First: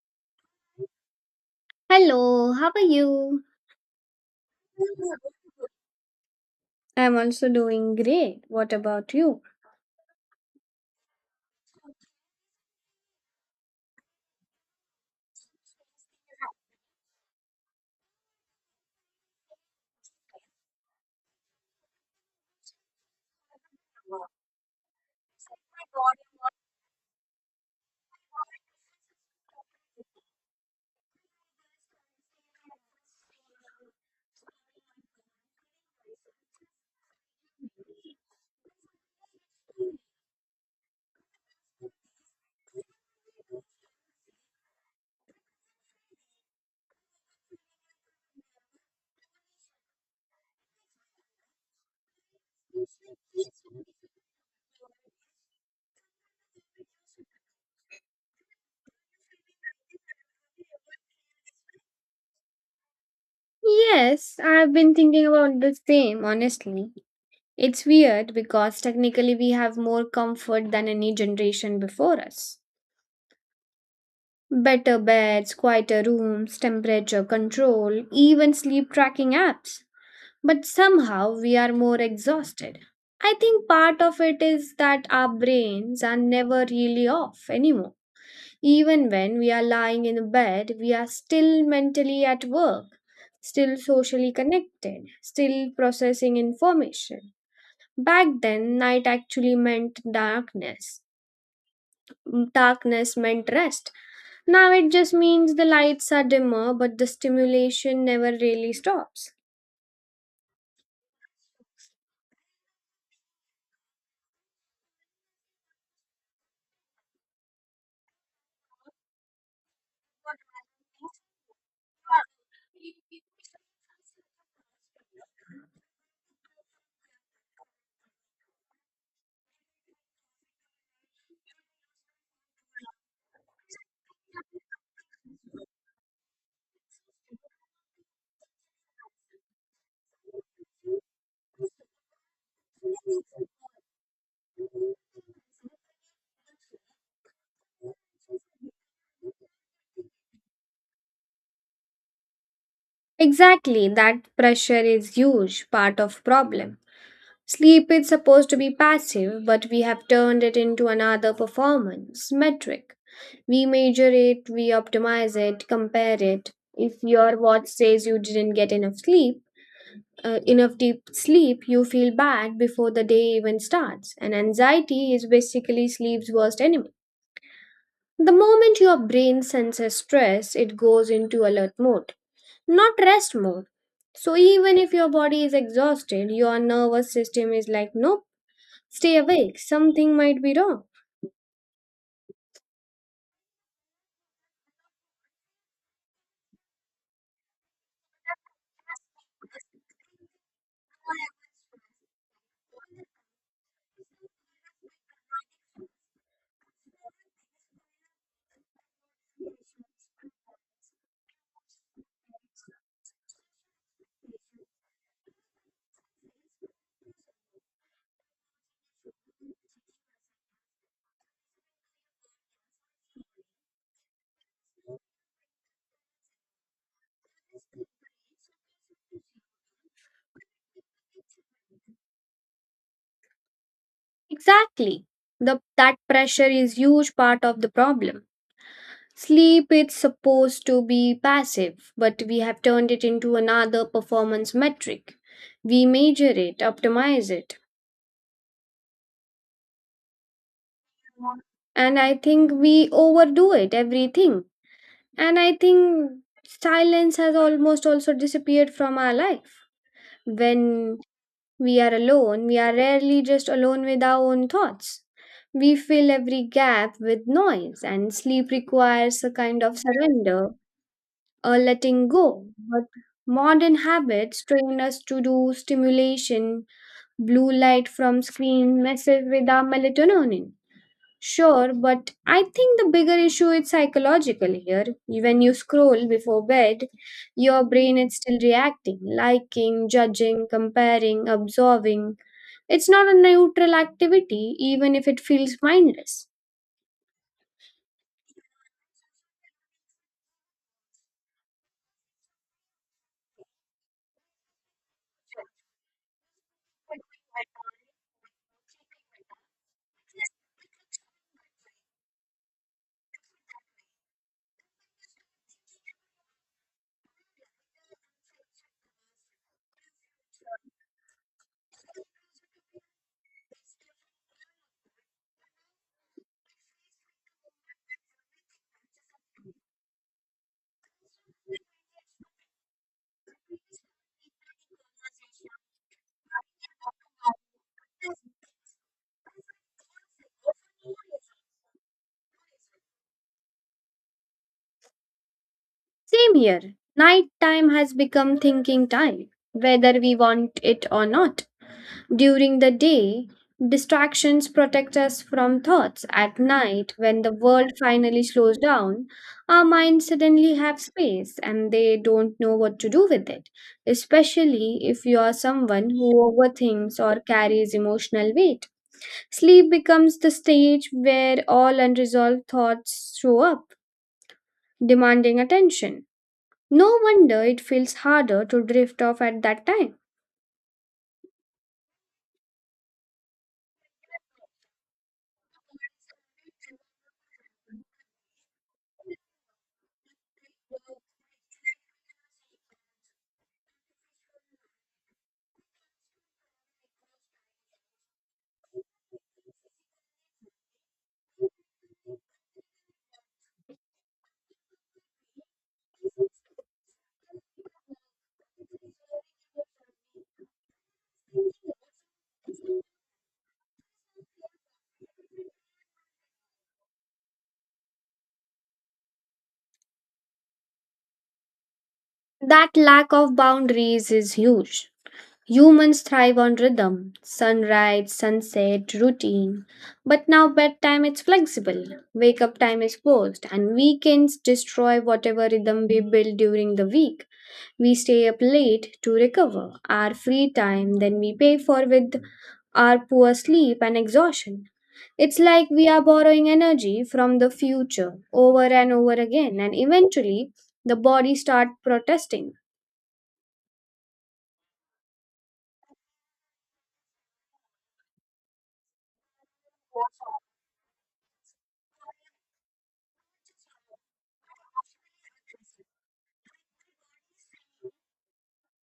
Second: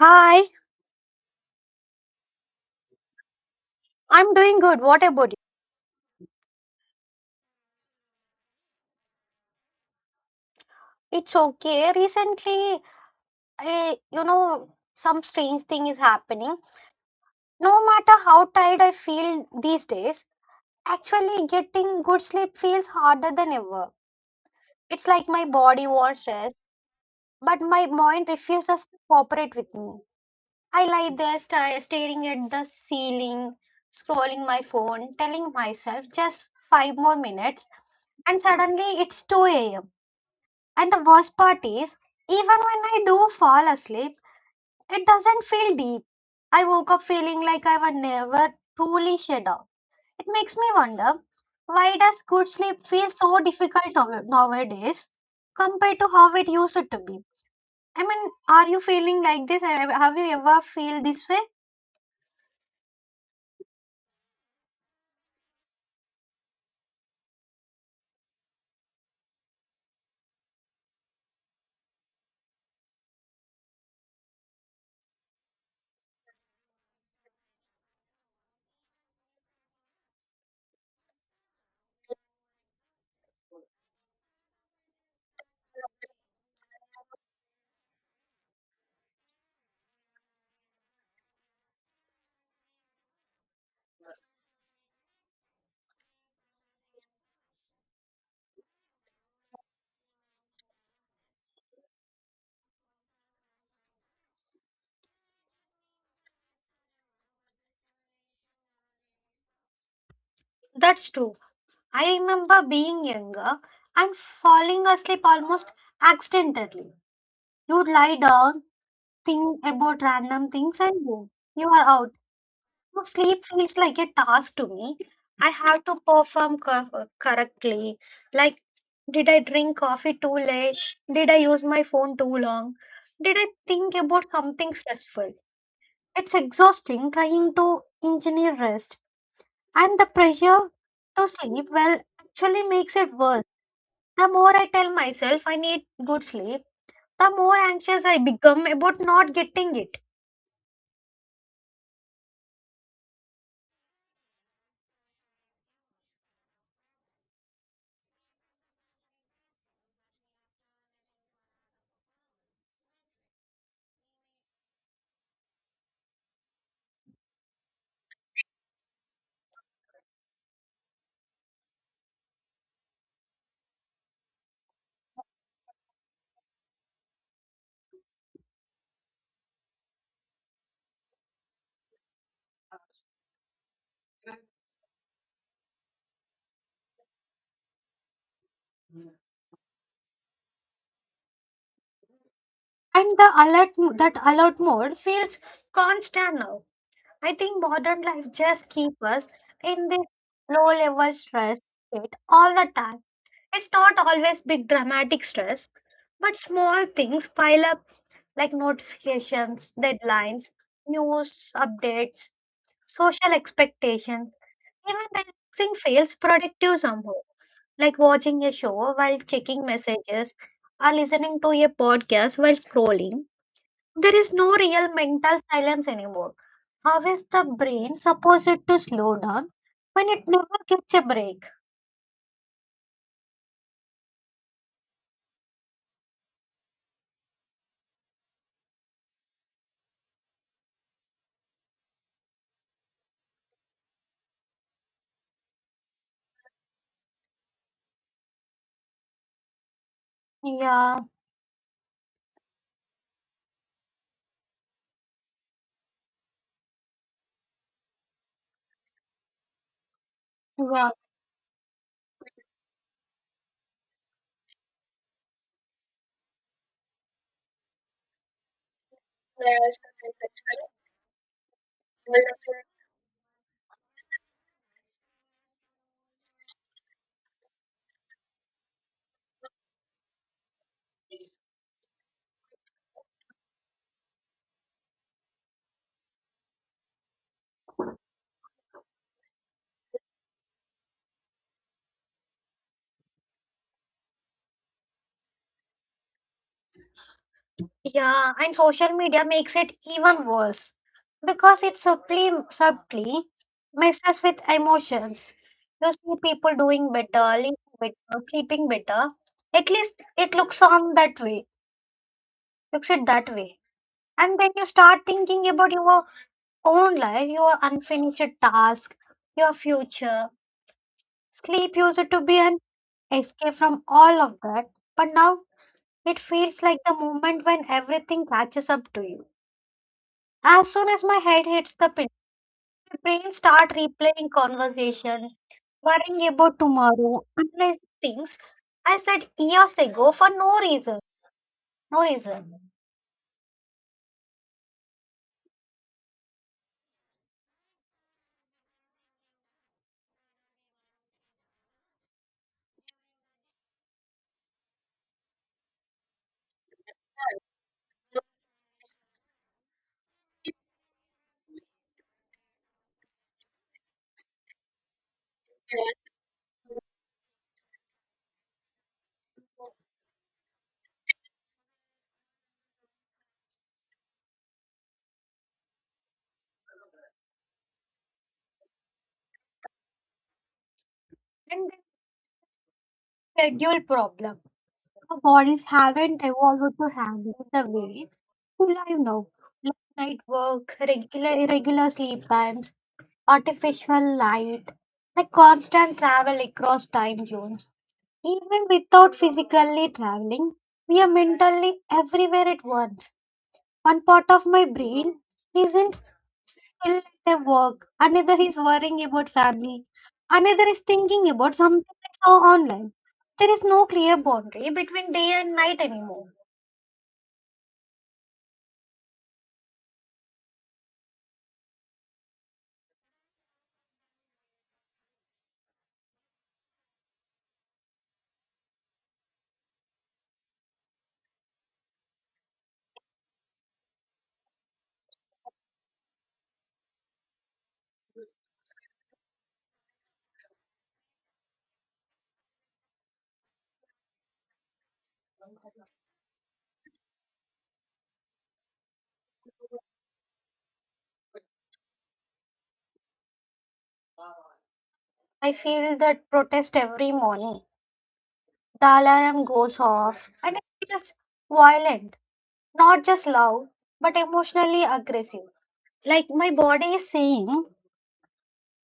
Hi, Hello, how are you? I'm doing good. What about I'm also doing great. What about you? you? It's okay. Recently, some strange thing is happening. No matter how tired I feel these days, actually getting good sleep feels harder than ever. It's like my body wants rest, but my mind refuses to cooperate with me. I lie there staring at the ceiling, scrolling my phone, telling myself just five more minutes, and suddenly it's 2 a.m. And the worst part is, even when I do fall asleep, it doesn't feel deep. I woke up feeling like I would never truly shut off. It makes me wonder, why does good sleep feel so difficult nowadays compared to how it used to be? I mean, are you feeling like this? Have you ever feel this way? Yes, I've been thinking about the same, honestly. It's weird because technically we have more comfort than any generation before us. Better beds, quieter rooms, temperature control, even sleep tracking apps. But somehow we are more exhausted. I think part of it is that our brains are never really off anymore. Even when we are lying in bed, we are still mentally at work, still socially connected, still processing information. Back then, night actually meant darkness. Darkness meant rest. Now it just means the lights are dimmer, but the stimulation never really stops. That's true. I remember being younger and falling asleep almost accidentally. You'd lie down, think about random things, and boom, you are out. No, sleep feels like a task to me. I have to perform correctly. Like, did I drink coffee too late? Did I use my phone too long? Did I think about something stressful? It's exhausting trying to engineer rest, and the pressure to sleep well actually makes it worse. The more I tell myself I need good sleep, the more anxious I become about not getting it. Exactly, that pressure is huge part of problem. Sleep is supposed to be passive, but we have turned it into another performance metric. We measure it, we optimize it, compare it. If your watch says you didn't get enough sleep, enough deep sleep, you feel bad before the day even starts. And anxiety is basically sleep's worst enemy. The moment your brain senses stress, it goes into alert mode not rest mode. So even if your body is exhausted, your nervous system is like, nope, stay awake, something might be wrong. And that alert mode feels constant now. I think modern life just keeps us in this low level stress state all the time. It's not always big dramatic stress, but small things pile up like notifications, deadlines, news updates, social expectations. Even relaxing feels productive somehow, like watching a show while checking messages or listening to a podcast while scrolling. There is no real mental silence anymore. How is the brain supposed to slow down when it never gets a break? Exactly. That pressure is huge part of the problem. Sleep is supposed to be passive, but we have turned it into another performance metric. We measure it, optimize it, Yeah, and I think we overdo it, everything. And I think silence has almost also disappeared from our life yeah. when we are alone, we are rarely just alone with our own thoughts. We fill every gap with noise, and sleep requires a kind of surrender, a letting go. But modern habits train us to do stimulation, blue light from screen messes with our melatonin. Sure, but I think the bigger issue is psychological here. When you scroll before bed, your brain is still reacting, liking, judging, comparing, absorbing it's not a neutral activity, even if it feels mindless. Yeah, and social media makes it even worse because it subtly messes with emotions. You see people doing better, living better, sleeping better. At least it looks on that way, looks it that way. And then you start thinking about your own life, your unfinished task, your future. Sleep used to be an escape from all of that, but now it feels like the moment when everything catches up to you. As soon as my head hits the pillow, my brain start replaying conversation, worrying about tomorrow, unless things I said years ago for no reason, no reason, Same here. Nighttime has become thinking time, whether we want it or not. During the day, distractions protect us from thoughts. At night, when the world finally slows down, our minds suddenly have space and they don't know what to do with it, especially if you are someone who overthinks or carries emotional weight. Sleep becomes the stage where all unresolved thoughts show up, demanding attention. No wonder it feels harder to drift off at that time. and then schedule problem. Our bodies haven't evolved to handle the way we live now. Late night work, regular irregular sleep times, artificial light, the constant travel across time zones. Even without physically traveling, we are mentally everywhere at once. One part of my brain isn't still at their work, another is worrying about family, another is thinking about something I saw online. There is no clear boundary between day and night anymore. That lack of boundaries is huge. Humans thrive on rhythm sunrise, sunset, routine. But now bedtime is flexible, wake up time is forced, and weekends destroy whatever rhythm we build during the week. We stay up late to recover our free time, then we pay for with our poor sleep and exhaustion. It's like we are borrowing energy from the future over and over again, and eventually the body starts protesting. I feel that protest every morning. The alarm goes off and it feels violent, not just loud, but emotionally aggressive. Like my body is saying,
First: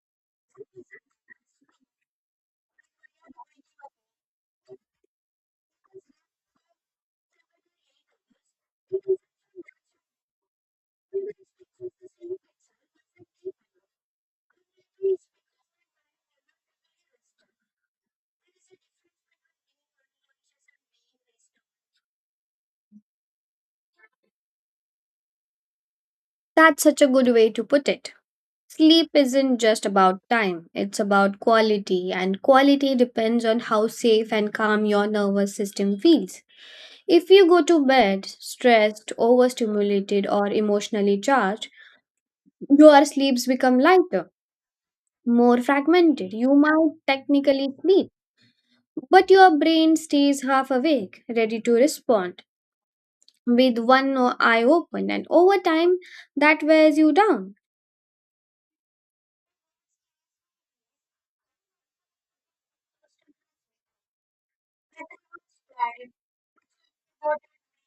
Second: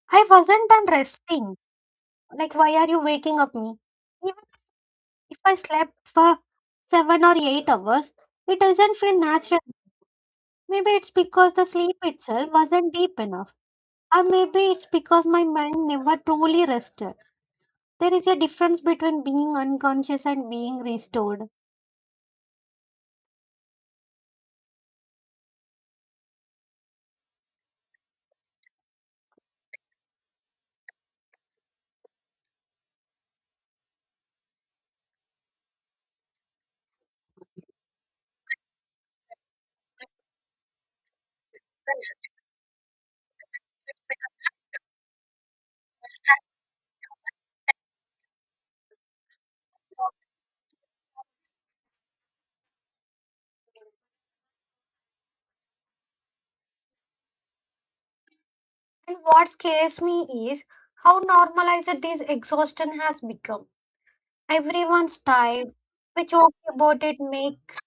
I wasn't done resting. Like, why are you waking up me? Even if I slept for 7 or 8 hours, it doesn't feel natural. Maybe it's because the sleep itself wasn't deep enough, or maybe it's because my mind never truly rested. There is a difference between being unconscious and being restored. That's such a good way to put it. Sleep isn't just about time, it's about quality, and quality depends on how safe and calm your nervous system feels. If you go to bed stressed, overstimulated, or emotionally charged, your sleeps become lighter, more fragmented. You might technically sleep, but your brain stays half awake, ready to respond, with eye open, and over time, that wears you down. And what scares me is how normalized this exhaustion has become. Everyone's tired. We joke about it, make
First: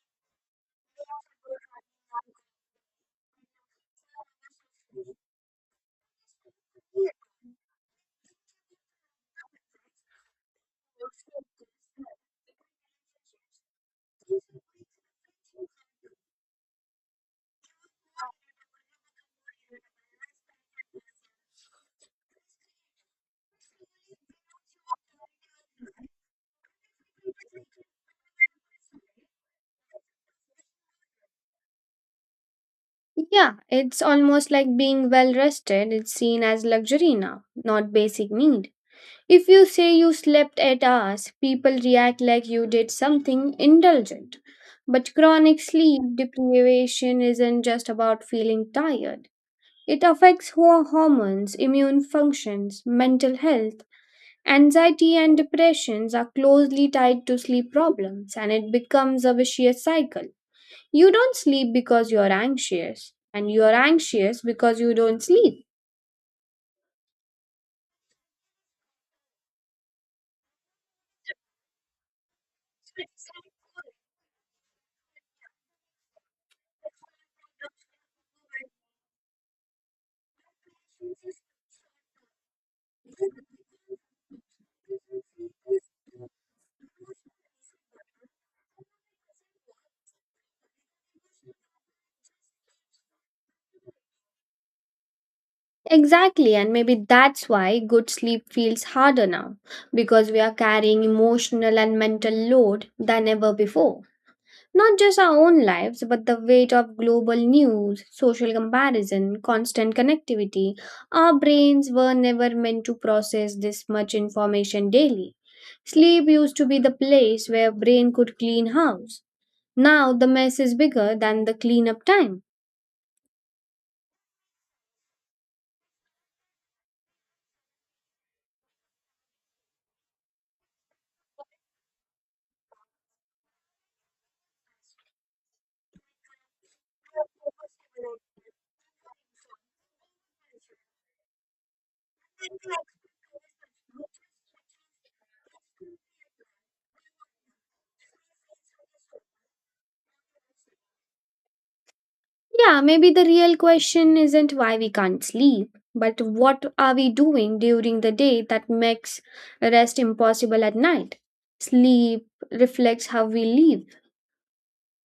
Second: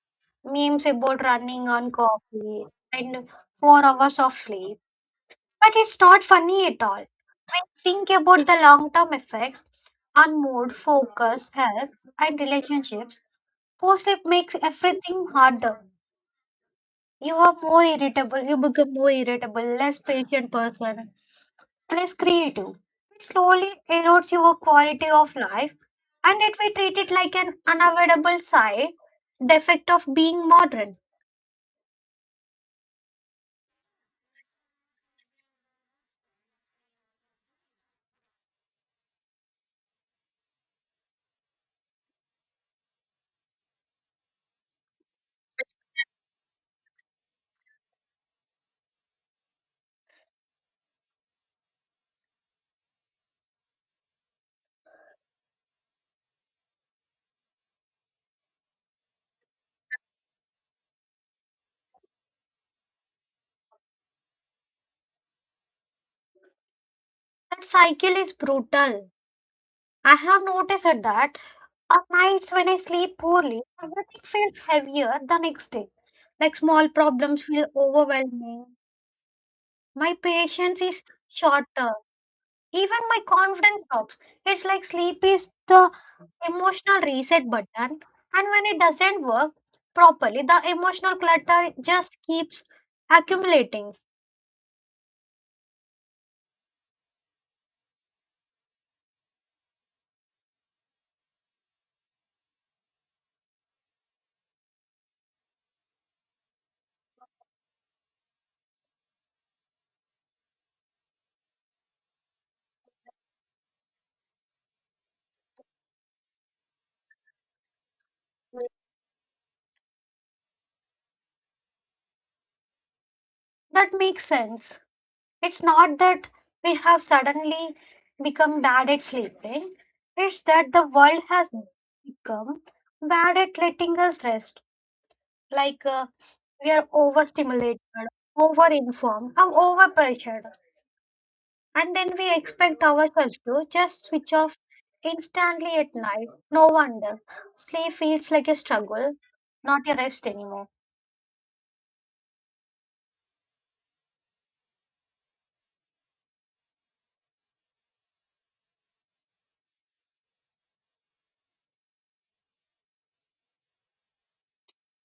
memes about running on coffee and 4 hours of sleep. But it's not funny at all. When you think about the long term effects on mood, focus, health, and relationships, poor sleep makes everything harder. You are more irritable, you become more irritable, less patient person, less creative. It slowly erodes your quality of life, and yet we treat it like an unavoidable side defect of being modern. Yeah, it's almost like being well rested. It's seen as luxury now, not basic need. If you say you slept 8 hours, people react like you did something indulgent. But chronic sleep deprivation isn't just about feeling tired. It affects hormones, immune functions, mental health. Anxiety and depressions are closely tied to sleep problems, and it becomes a vicious cycle. You don't sleep because you're anxious, and you're anxious because you don't sleep. That cycle is brutal. I have noticed that on nights when I sleep poorly, everything feels heavier the next day. Like small problems feel overwhelming. My patience is shorter. Even my confidence drops. It's like sleep is the emotional reset button. And when it doesn't work properly, the emotional clutter just keeps accumulating. Exactly, and maybe that's why good sleep feels harder now because we are carrying emotional and mental load than ever before. Not just our own lives, but the weight of global news, social comparison, constant connectivity. Our brains were never meant to process this much information daily. Sleep used to be the place where brain could clean house. Now the mess is bigger than the cleanup time. That makes sense. It's not that we have suddenly become bad at sleeping, it's that the world has become bad at letting us rest. Like we are overstimulated, overinformed, and overpressured. And then we expect ourselves to just switch off instantly at night. No wonder. Sleep feels like a struggle, not a rest anymore. Yeah, maybe the real question isn't why we can't sleep, but what are we doing during the day that makes rest impossible at night? Sleep reflects how we live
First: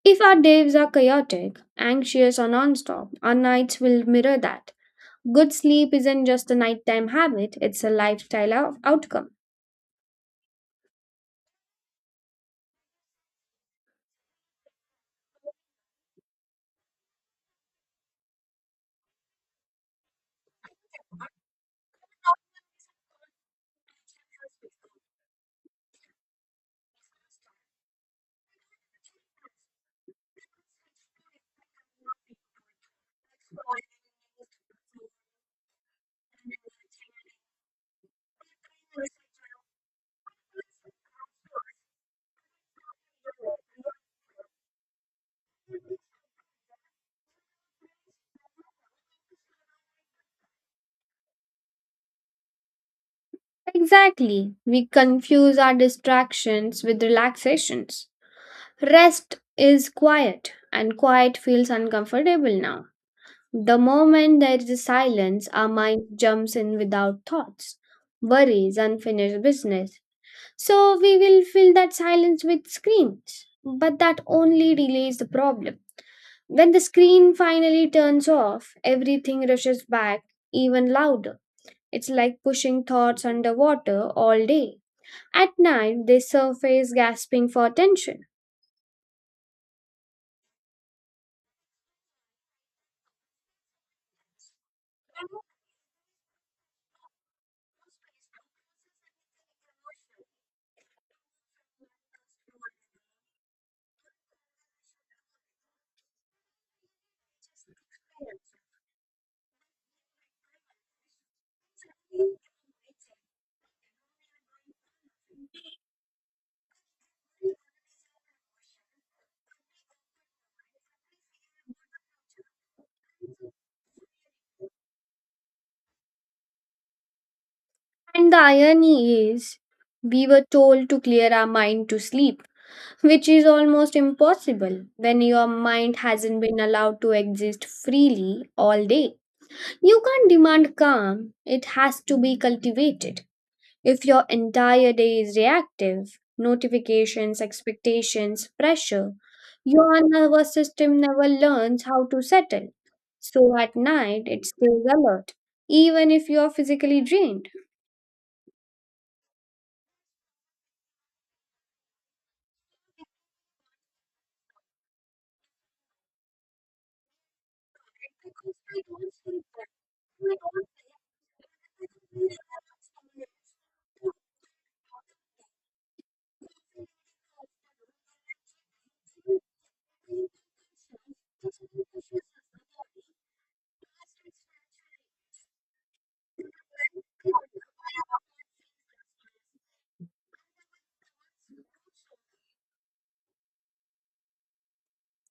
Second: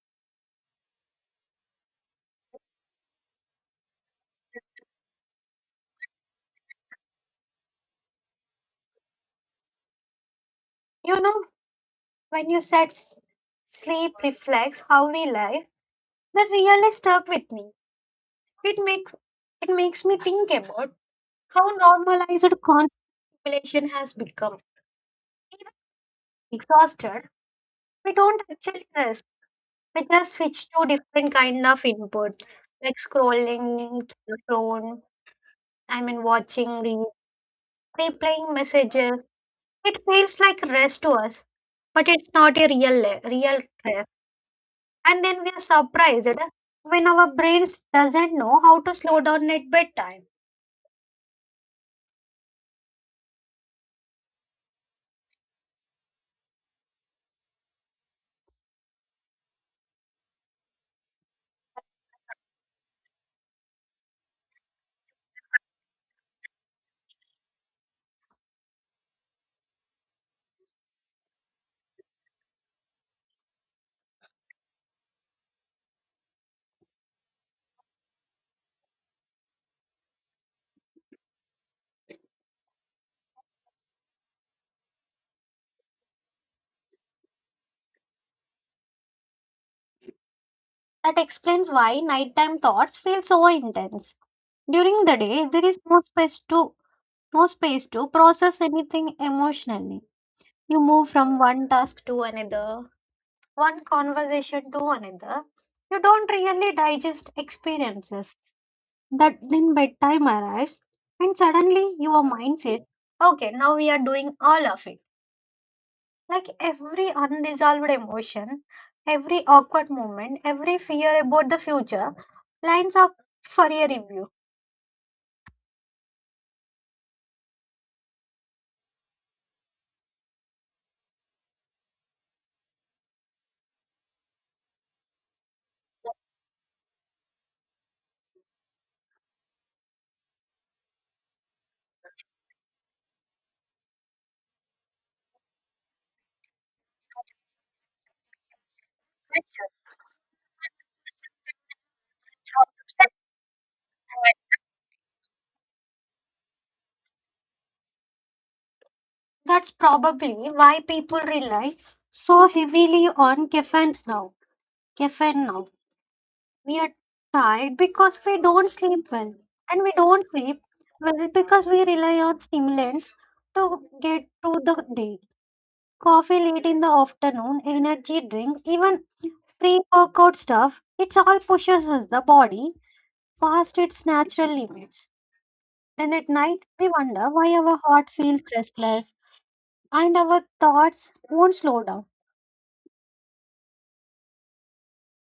if our days are chaotic, anxious, or nonstop, our nights will mirror that. Good sleep isn't just a nighttime habit, it's a lifestyle outcome. You know, when you said sleep reflects how we live, that really stuck with me. It makes it makes me think about how normalized contemplation has become. Even exhausted, we don't actually rest. We just switch to different kind of input, like scrolling through the phone. I mean, watching reels, replaying messages. It feels like rest to us, but it's not a real rest. And then we are surprised when our brains doesn't know how to slow down at bedtime. Exactly. We confuse our distractions with relaxations. Rest is quiet, and quiet feels uncomfortable now. The moment there is silence, our mind jumps in without thoughts, worries, unfinished business, so we will fill that silence with screens. But that only delays the problem. When the screen finally turns off, everything rushes back even louder. It's like pushing thoughts underwater all day. At night, they surface gasping for attention. That explains why nighttime thoughts feel so intense. During the day, there is no space to process anything emotionally. You move from one task to another, one conversation to another. You don't really digest experiences. That then bedtime arrives, and suddenly your mind says, "Okay, now we are doing all of it." Like every unresolved emotion, every awkward moment, every fear about the future lines up for a review. And the irony is, we were told to clear our mind to sleep, which is almost impossible when your mind hasn't been allowed to exist freely all day. You can't demand calm, it has to be cultivated. If your entire day is reactive, notifications, expectations, pressure, your nervous system never learns how to settle. So at night, it stays alert, even if you are physically drained. That's probably why people rely so heavily on caffeines now. Caffeine now. We are tired because we don't sleep well. And we don't sleep well because we rely on stimulants to get through the day. Coffee late in the afternoon, energy drink, even pre workout stuff, it all pushes us the body past its natural limits. Then at night, we wonder why our heart feels restless and our thoughts won't slow down.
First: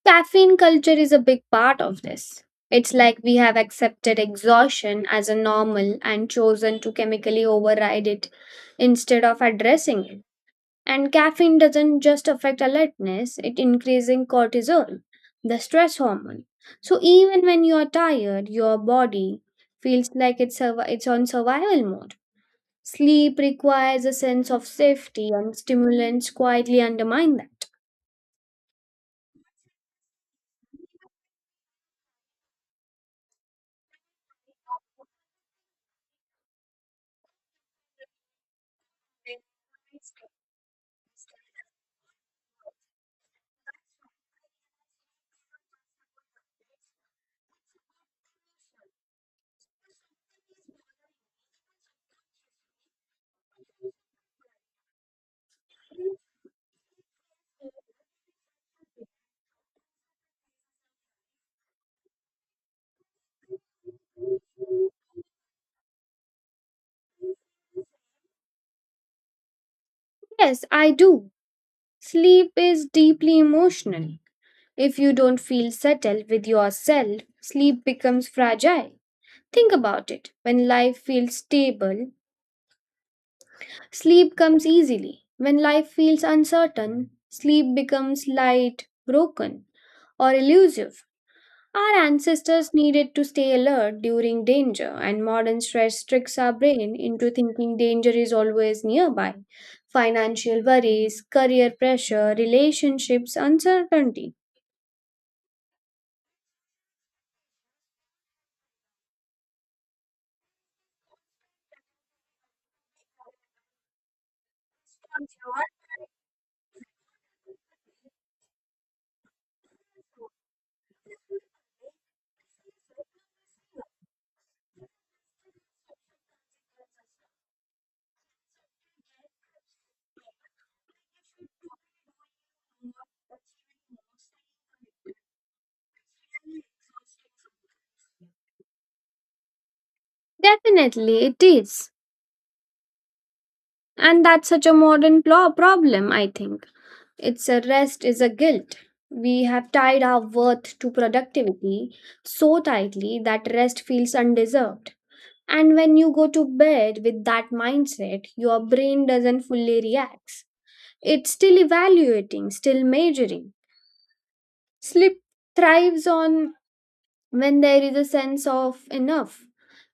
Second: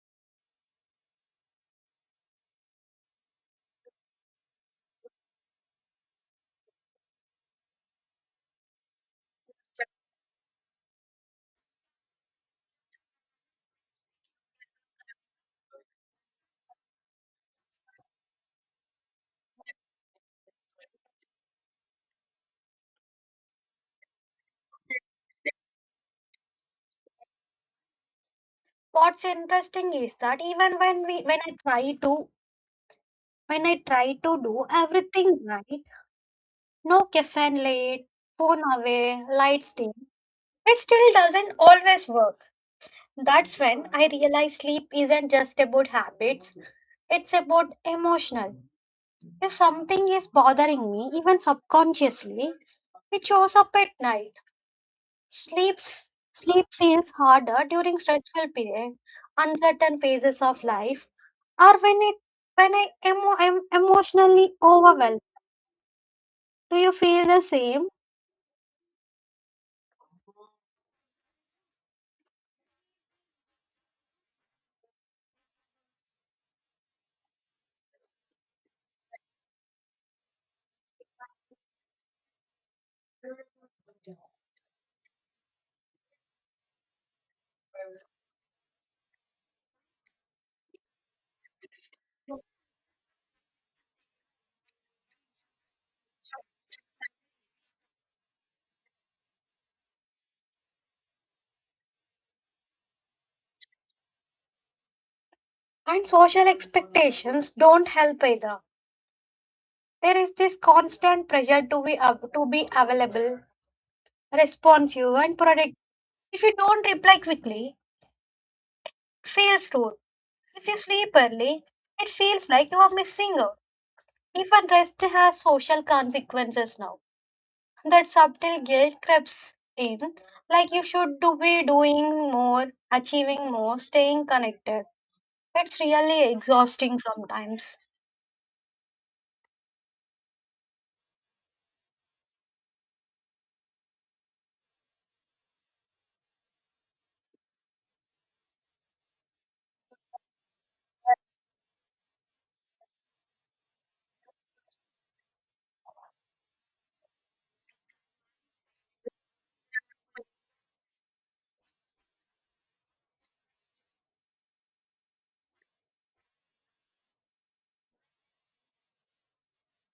Caffeine culture is a big part of this. It's like we have accepted exhaustion as a normal and chosen to chemically override it instead of addressing it. And caffeine doesn't just affect alertness, it increasing cortisol, the stress hormone. So even when you're tired, your body feels like it's on survival mode. Sleep requires a sense of safety and stimulants quietly undermine that. What's interesting is that even when we When I try to do everything right, no caffeine late, phone away, lights dim, it still doesn't always work. That's when I realize sleep isn't just about habits, it's about emotional. If something is bothering me even subconsciously, it shows up at night. sleeps Sleep feels harder during stressful period, uncertain phases of life, or when it when I am I'm emotionally overwhelmed. Do you feel the same? Yes, I do. Sleep is deeply emotional. If you don't feel settled with yourself, sleep becomes fragile. Think about it. When life feels stable, sleep comes easily. When life feels uncertain, sleep becomes light, broken, or elusive. Our ancestors needed to stay alert during danger, and modern stress tricks our brain into thinking danger is always nearby. Financial worries, career pressure, relationships, uncertainty. And social expectations don't help either. There is this constant pressure to to be available, responsive, and productive. If you don't reply quickly, it feels rude. If you sleep early, it feels like you are missing out. Even rest has social consequences now. That subtle guilt creeps in, like you should do be doing more, achieving more, staying connected. That's really exhausting sometimes. Definitely, it is. And that's such a modern problem, I think. It's a rest is a guilt. We have tied our worth to productivity so tightly that rest feels undeserved. And when you go to bed with that mindset, your brain doesn't fully react. It's still evaluating, still measuring. Sleep thrives on when there is a sense of enough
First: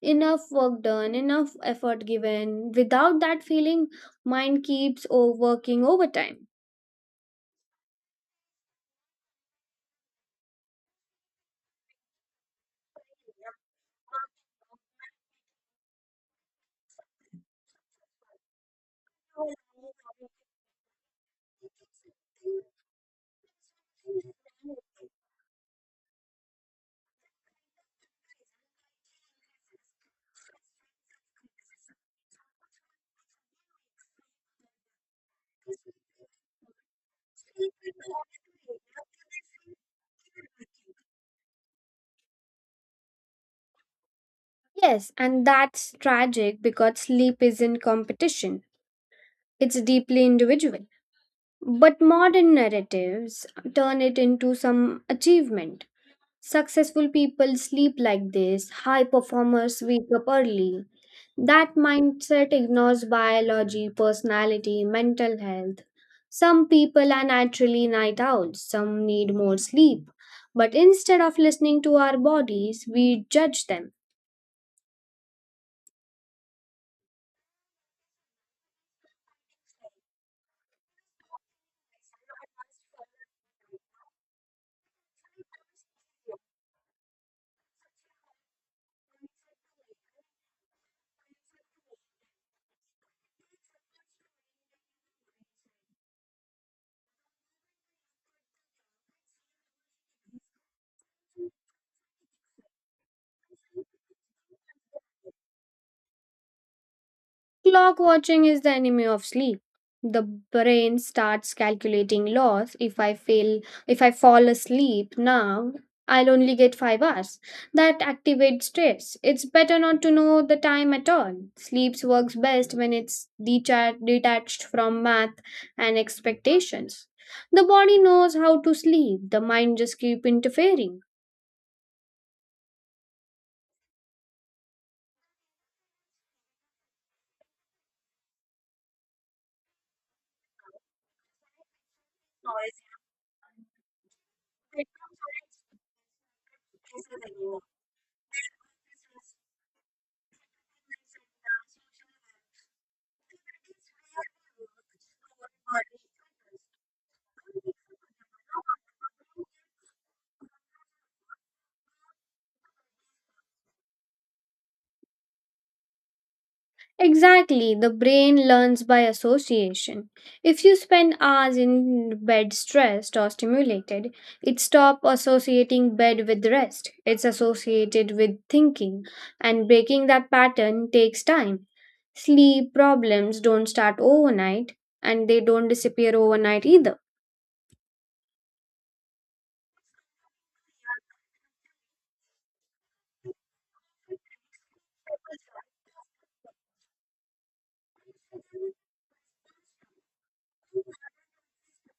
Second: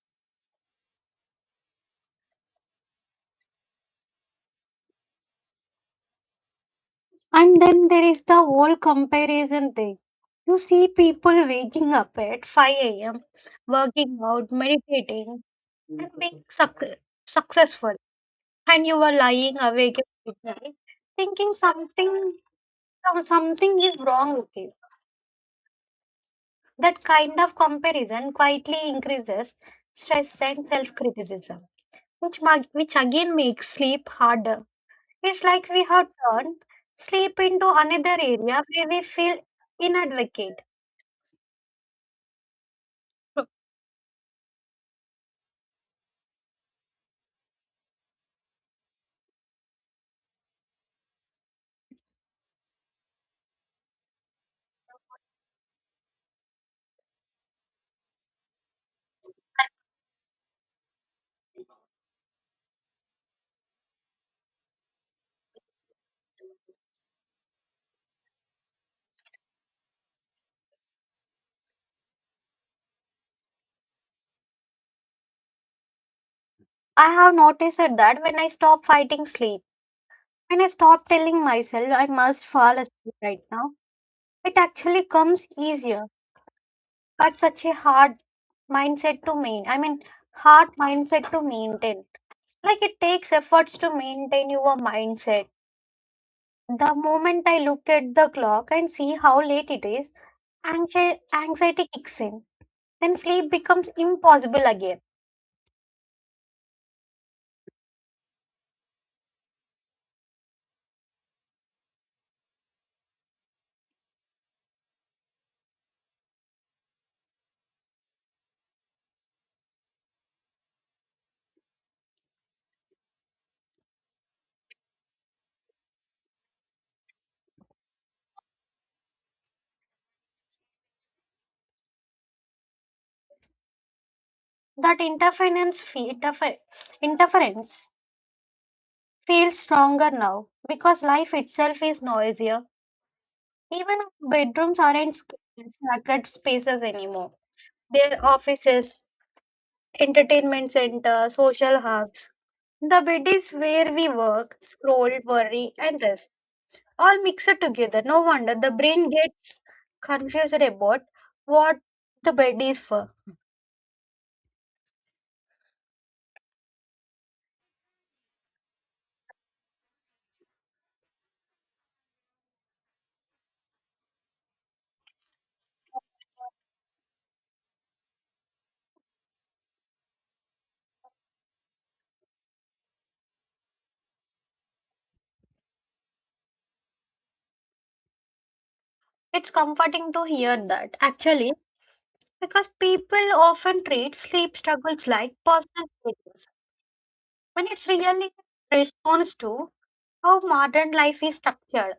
enough work done enough effort given without that feeling mind keeps working overtime And then there is the whole comparison thing. You see people waking up at 5 a.m., working out, meditating, and being successful. And you are lying awake at midnight thinking something, something is wrong with you. That kind of comparison quietly increases stress and self criticism, which, which again makes sleep harder. It's like we have turned sleep into another area where we feel inadequate. yes and that's tragic because sleep isn't competition it's deeply individual but modern narratives turn it into some achievement. Successful people sleep like this, high performers wake up early. That mindset ignores biology, personality, mental health. Some people are naturally night owls, some need more sleep. But instead of listening to our bodies, we judge them. I have noticed that when I stop fighting sleep, when I stop telling myself I must fall asleep right now, it actually comes easier. That's such a hard mindset to main. I mean, hard mindset to maintain. Like it takes efforts to maintain your mindset. The moment I look at the clock and see how late it is, anxiety kicks in. Then sleep becomes impossible again. Clock watching is the enemy of sleep. The brain starts calculating loss. If I fail, if I fall asleep now, I'll only get 5 hours. That activates stress. It's better not to know the time at all. Sleeps works best when it's detached from math and expectations. The body knows how to sleep. The mind just keep interfering. That interference feels stronger now because life itself is noisier. Even bedrooms aren't sacred spaces anymore. They're offices, entertainment centers, social hubs. The bed is where we work, scroll, worry, and rest. All mixed together. No wonder the brain gets confused about what the bed is for. Exactly, the brain learns by association. If you spend hours in bed stressed or stimulated, it stops associating bed with rest. It's associated with thinking, and breaking that pattern takes time. Sleep problems don't start overnight, and they don't disappear overnight either. It's comforting to hear that. Actually, because people often treat sleep struggles like personal failures, when it's really a response to how modern life is structured.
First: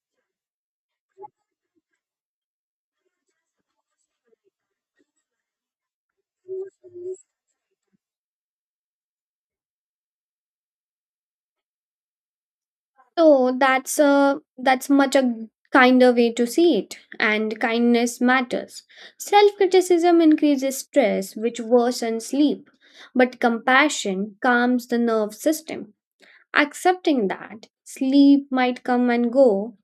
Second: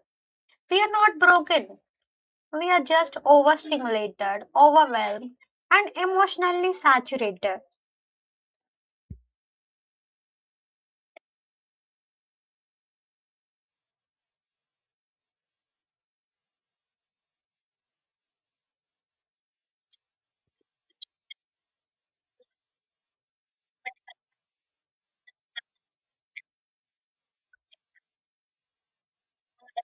We are not broken, we are just overstimulated, overwhelmed, and emotionally saturated. So that's much a kinder way to see it, and kindness matters. Self-criticism increases stress, which worsens sleep, but compassion calms the nerve system. Accepting that sleep might come and go,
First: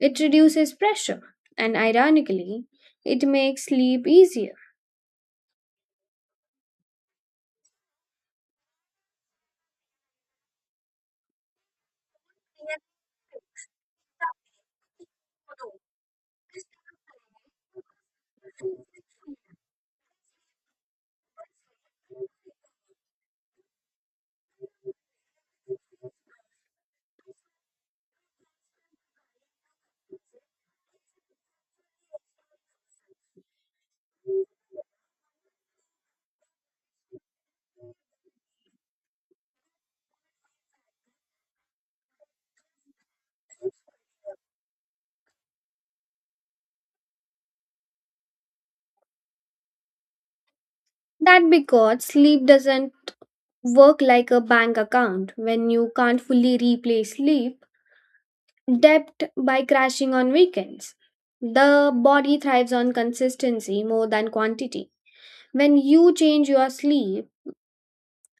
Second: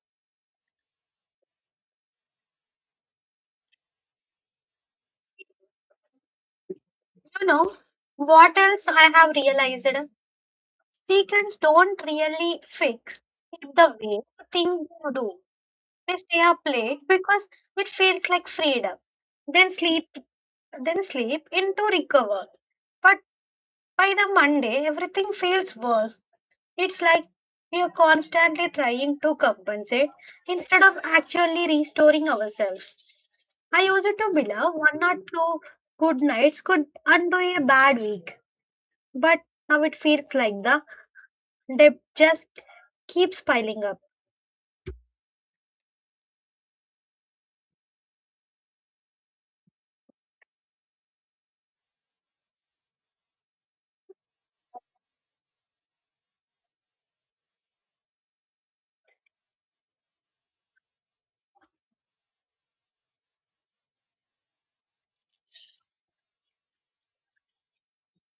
it reduces pressure, and ironically, it makes sleep easier. You know, what else I have realized? Secrets don't really fix in the way you think you do. We stay up late because it feels like freedom. Then sleep, then sleep into recover. But by the Monday, everything feels worse. It's like we are constantly trying to compensate instead of actually restoring ourselves. I used to believe one or two good nights could undo a bad week, but now it feels like the debt just keeps piling up. That because sleep doesn't work like a bank account when you can't fully replace sleep depth by crashing on weekends. The body thrives on consistency more than quantity. When you change your sleep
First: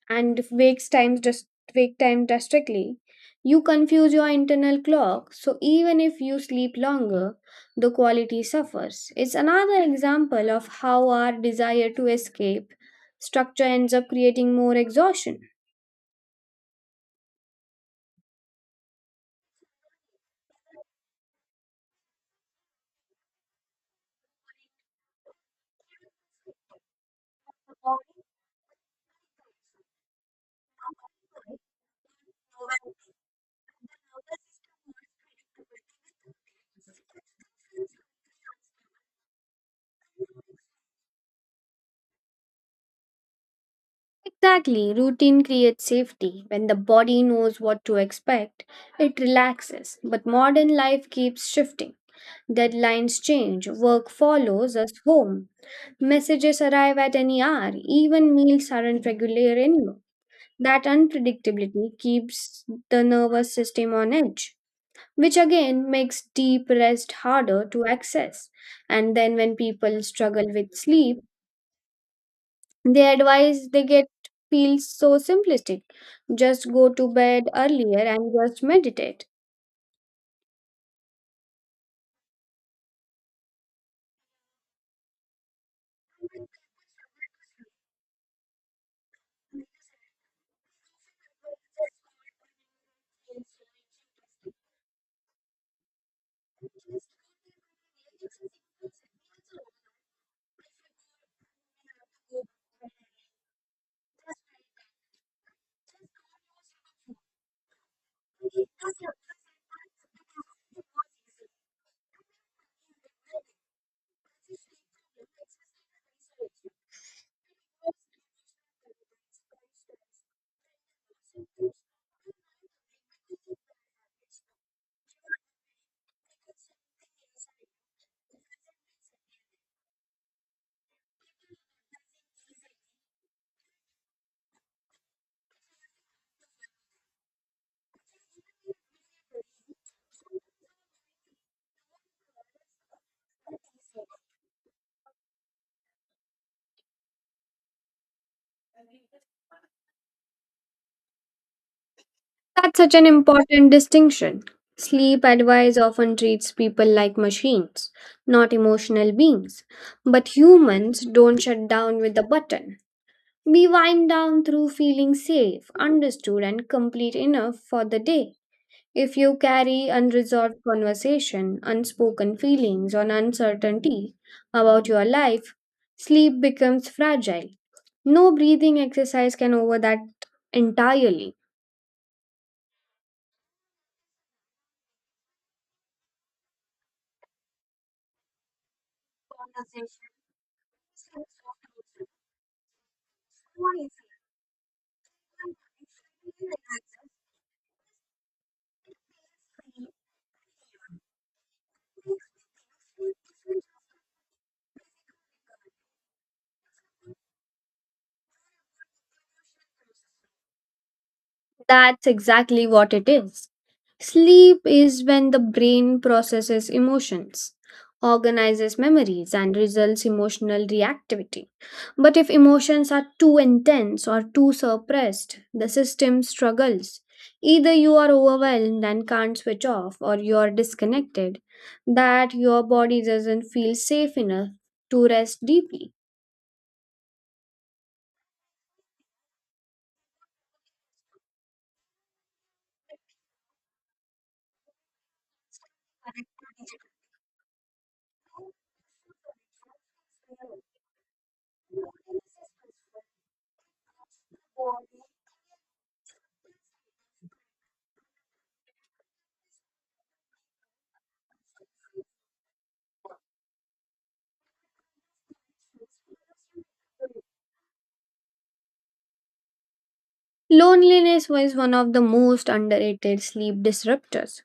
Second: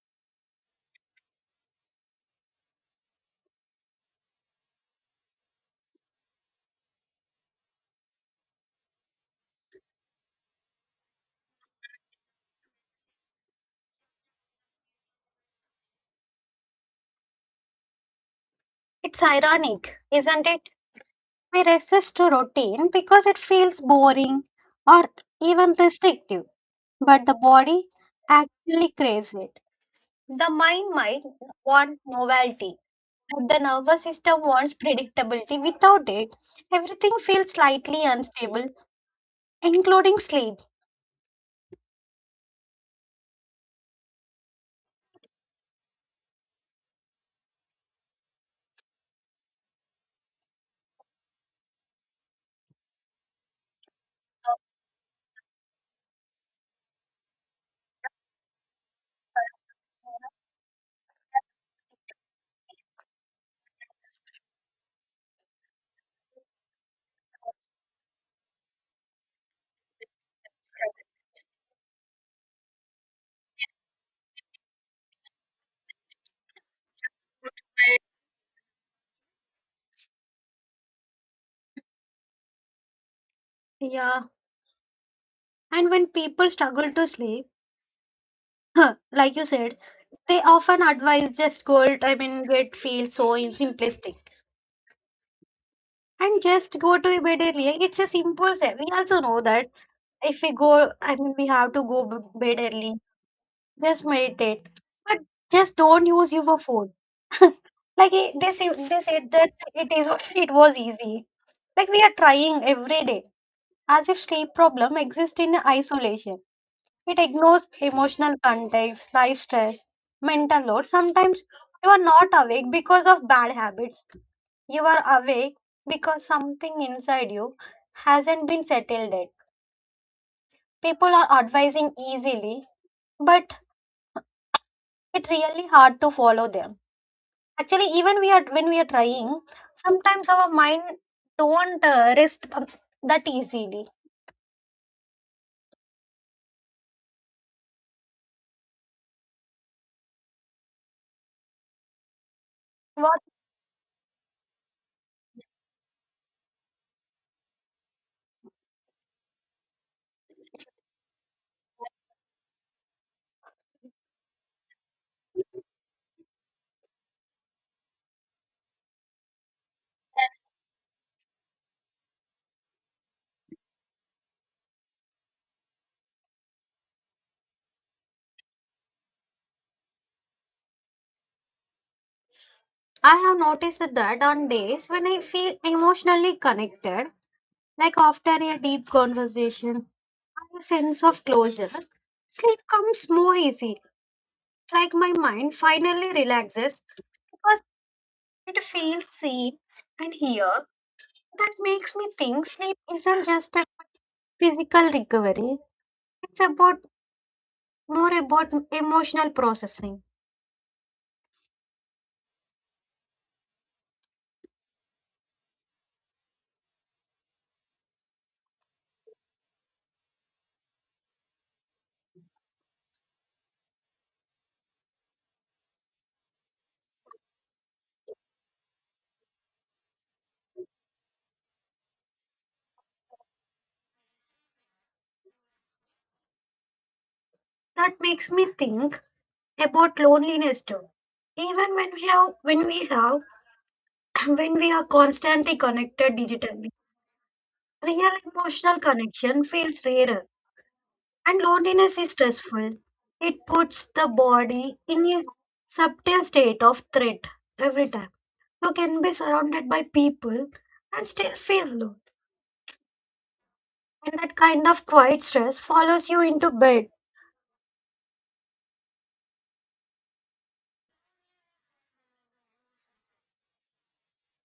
and wake times just wake time drastically, you confuse your internal clock. So even if you sleep longer, the quality suffers. It's another example of how our desire to escape structure ends up creating more exhaustion. It's ironic, isn't it? We resist to routine because it feels boring or even restrictive, but the body actually craves it. The mind might want novelty, but the nervous system wants predictability. Without it, everything feels slightly unstable, including sleep. Exactly, routine creates safety. When the body knows what to expect, it relaxes. But modern life keeps shifting. Deadlines change, work follows us home, messages arrive at any hour, even meals aren't regular anymore. That unpredictability keeps the nervous system on edge, which again makes deep rest harder to access. And then, when people struggle with sleep, the advice they get feels so simplistic. Just go to bed earlier and just meditate. Yeah, and when people struggle to sleep, like you said, they often advise just go. I mean, it feels so simplistic, and just go to bed early. It's a simple step. We also know that if we go, I mean, we have to bed early. Just meditate, but just don't use your phone. Like they said that it is it was easy, like we are trying every day, as if sleep problem exists in isolation. It ignores emotional context, life stress, mental load. Sometimes you are not awake because of bad habits, you are awake because something inside you hasn't been settled yet. People are advising easily, but it's really hard to follow them. Actually, even we are when we are trying, sometimes our mind don't rest that easily. That's such an What important distinction. Sleep advice often treats people like machines, not emotional beings. But humans don't shut down with a button. We wind down through feeling safe, understood, and complete enough for the day. If you carry unresolved conversation, unspoken feelings, or uncertainty about your life, sleep becomes fragile. No breathing exercise can over that entirely. I have noticed that on days when I feel emotionally connected, like after a deep conversation, a sense of closure, sleep comes more easy. It's like my mind finally relaxes because it feels seen and here. That makes me think sleep isn't just a physical recovery. It's about more about emotional processing. That's exactly what it is. Sleep is when the brain processes emotions, organizes memories, and results emotional reactivity. But if emotions are too intense or too suppressed, the system struggles. Either you are overwhelmed and can't switch off, or you are disconnected, that your body doesn't feel safe enough to rest deeply. That makes me think about loneliness too. Even when we have when we are constantly connected digitally, real emotional connection feels rarer. And loneliness is stressful. It puts the body in a subtle state of threat every time. You can be surrounded by people and still feel alone. And that kind of quiet stress follows you into bed. Loneliness was one of the most underrated sleep disruptors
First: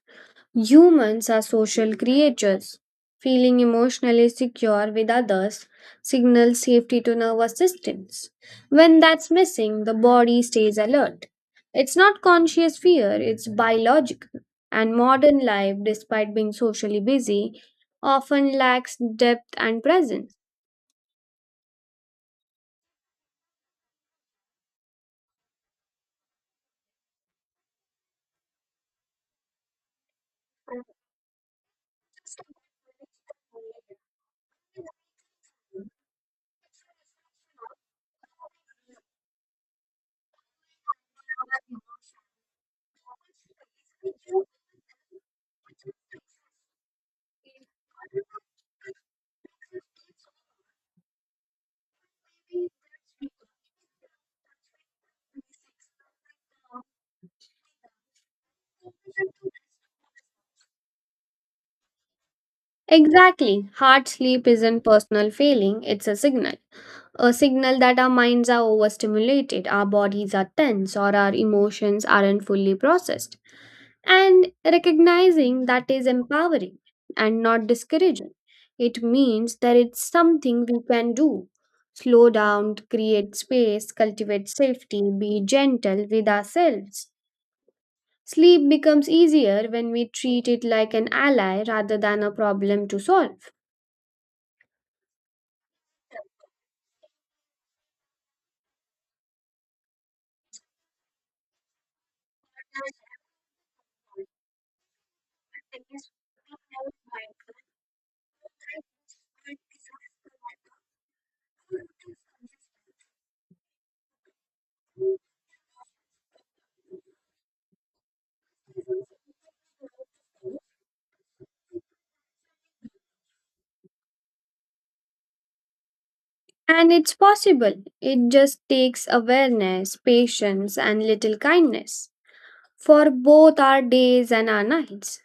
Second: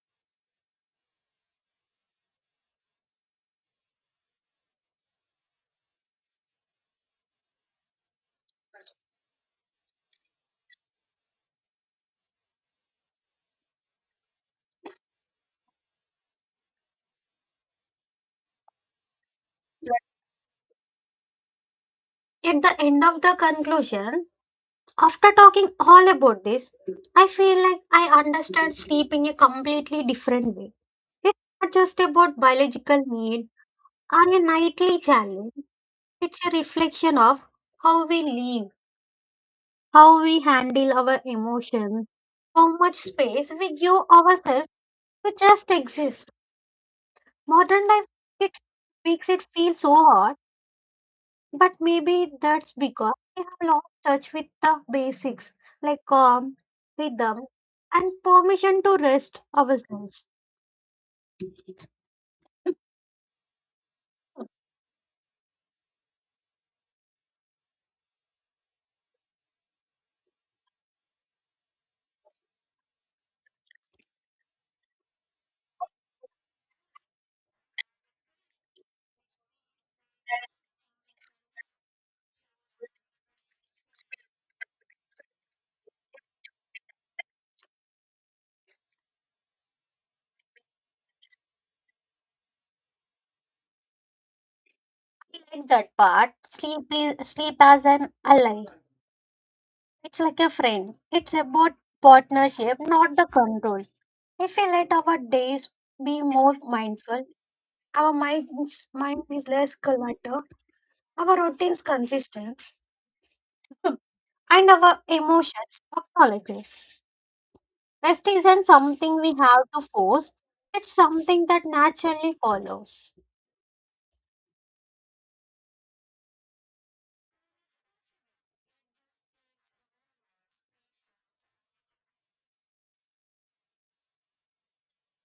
humans are social creatures. Feeling emotionally secure with others signals safety to nervous systems. When that's missing, the body stays alert. It's not conscious fear, it's biological. And modern life, despite being socially busy, often lacks depth and presence. At the end of the conclusion, after talking all about this, I feel like I understand sleep in a completely different way. It's not just about biological need or a nightly challenge, it's a reflection of how we live, how we handle our emotions, how much space we give ourselves to just exist. Modern life, it makes it feel so hard. But maybe that's because we have lost touch with the basics like calm, rhythm, and permission to rest ourselves. Exactly. Hard sleep isn't personal failing, it's a signal. A signal that our minds are overstimulated, our bodies are tense, or our emotions aren't fully processed. And recognizing that is empowering and not discouraging. It means that it's something we can do. Slow down, create space, cultivate safety, be gentle with ourselves. Sleep becomes easier when we treat it like an ally rather than a problem to solve. I like that part. Sleep as an ally. It's like a friend. It's about partnership, not the control. If we let our days be more mindful, our mind is less cluttered, our routines consistent, and our emotions acknowledged. Rest isn't something we have to force, it's something that naturally follows. And it's possible. It just takes awareness, patience, and little kindness for both our days and our nights.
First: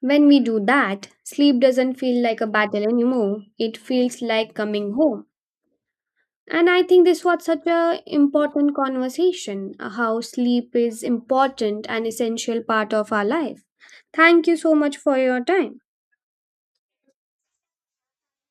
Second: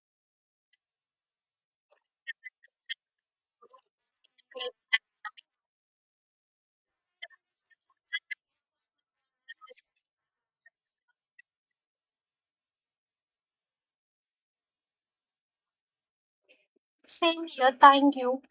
When we do that, sleep doesn't feel like a battle anymore. It feels like coming home. And I think this was such a important conversation how sleep is important and essential part of our life. Thank you so much for your time. Same here, thank you.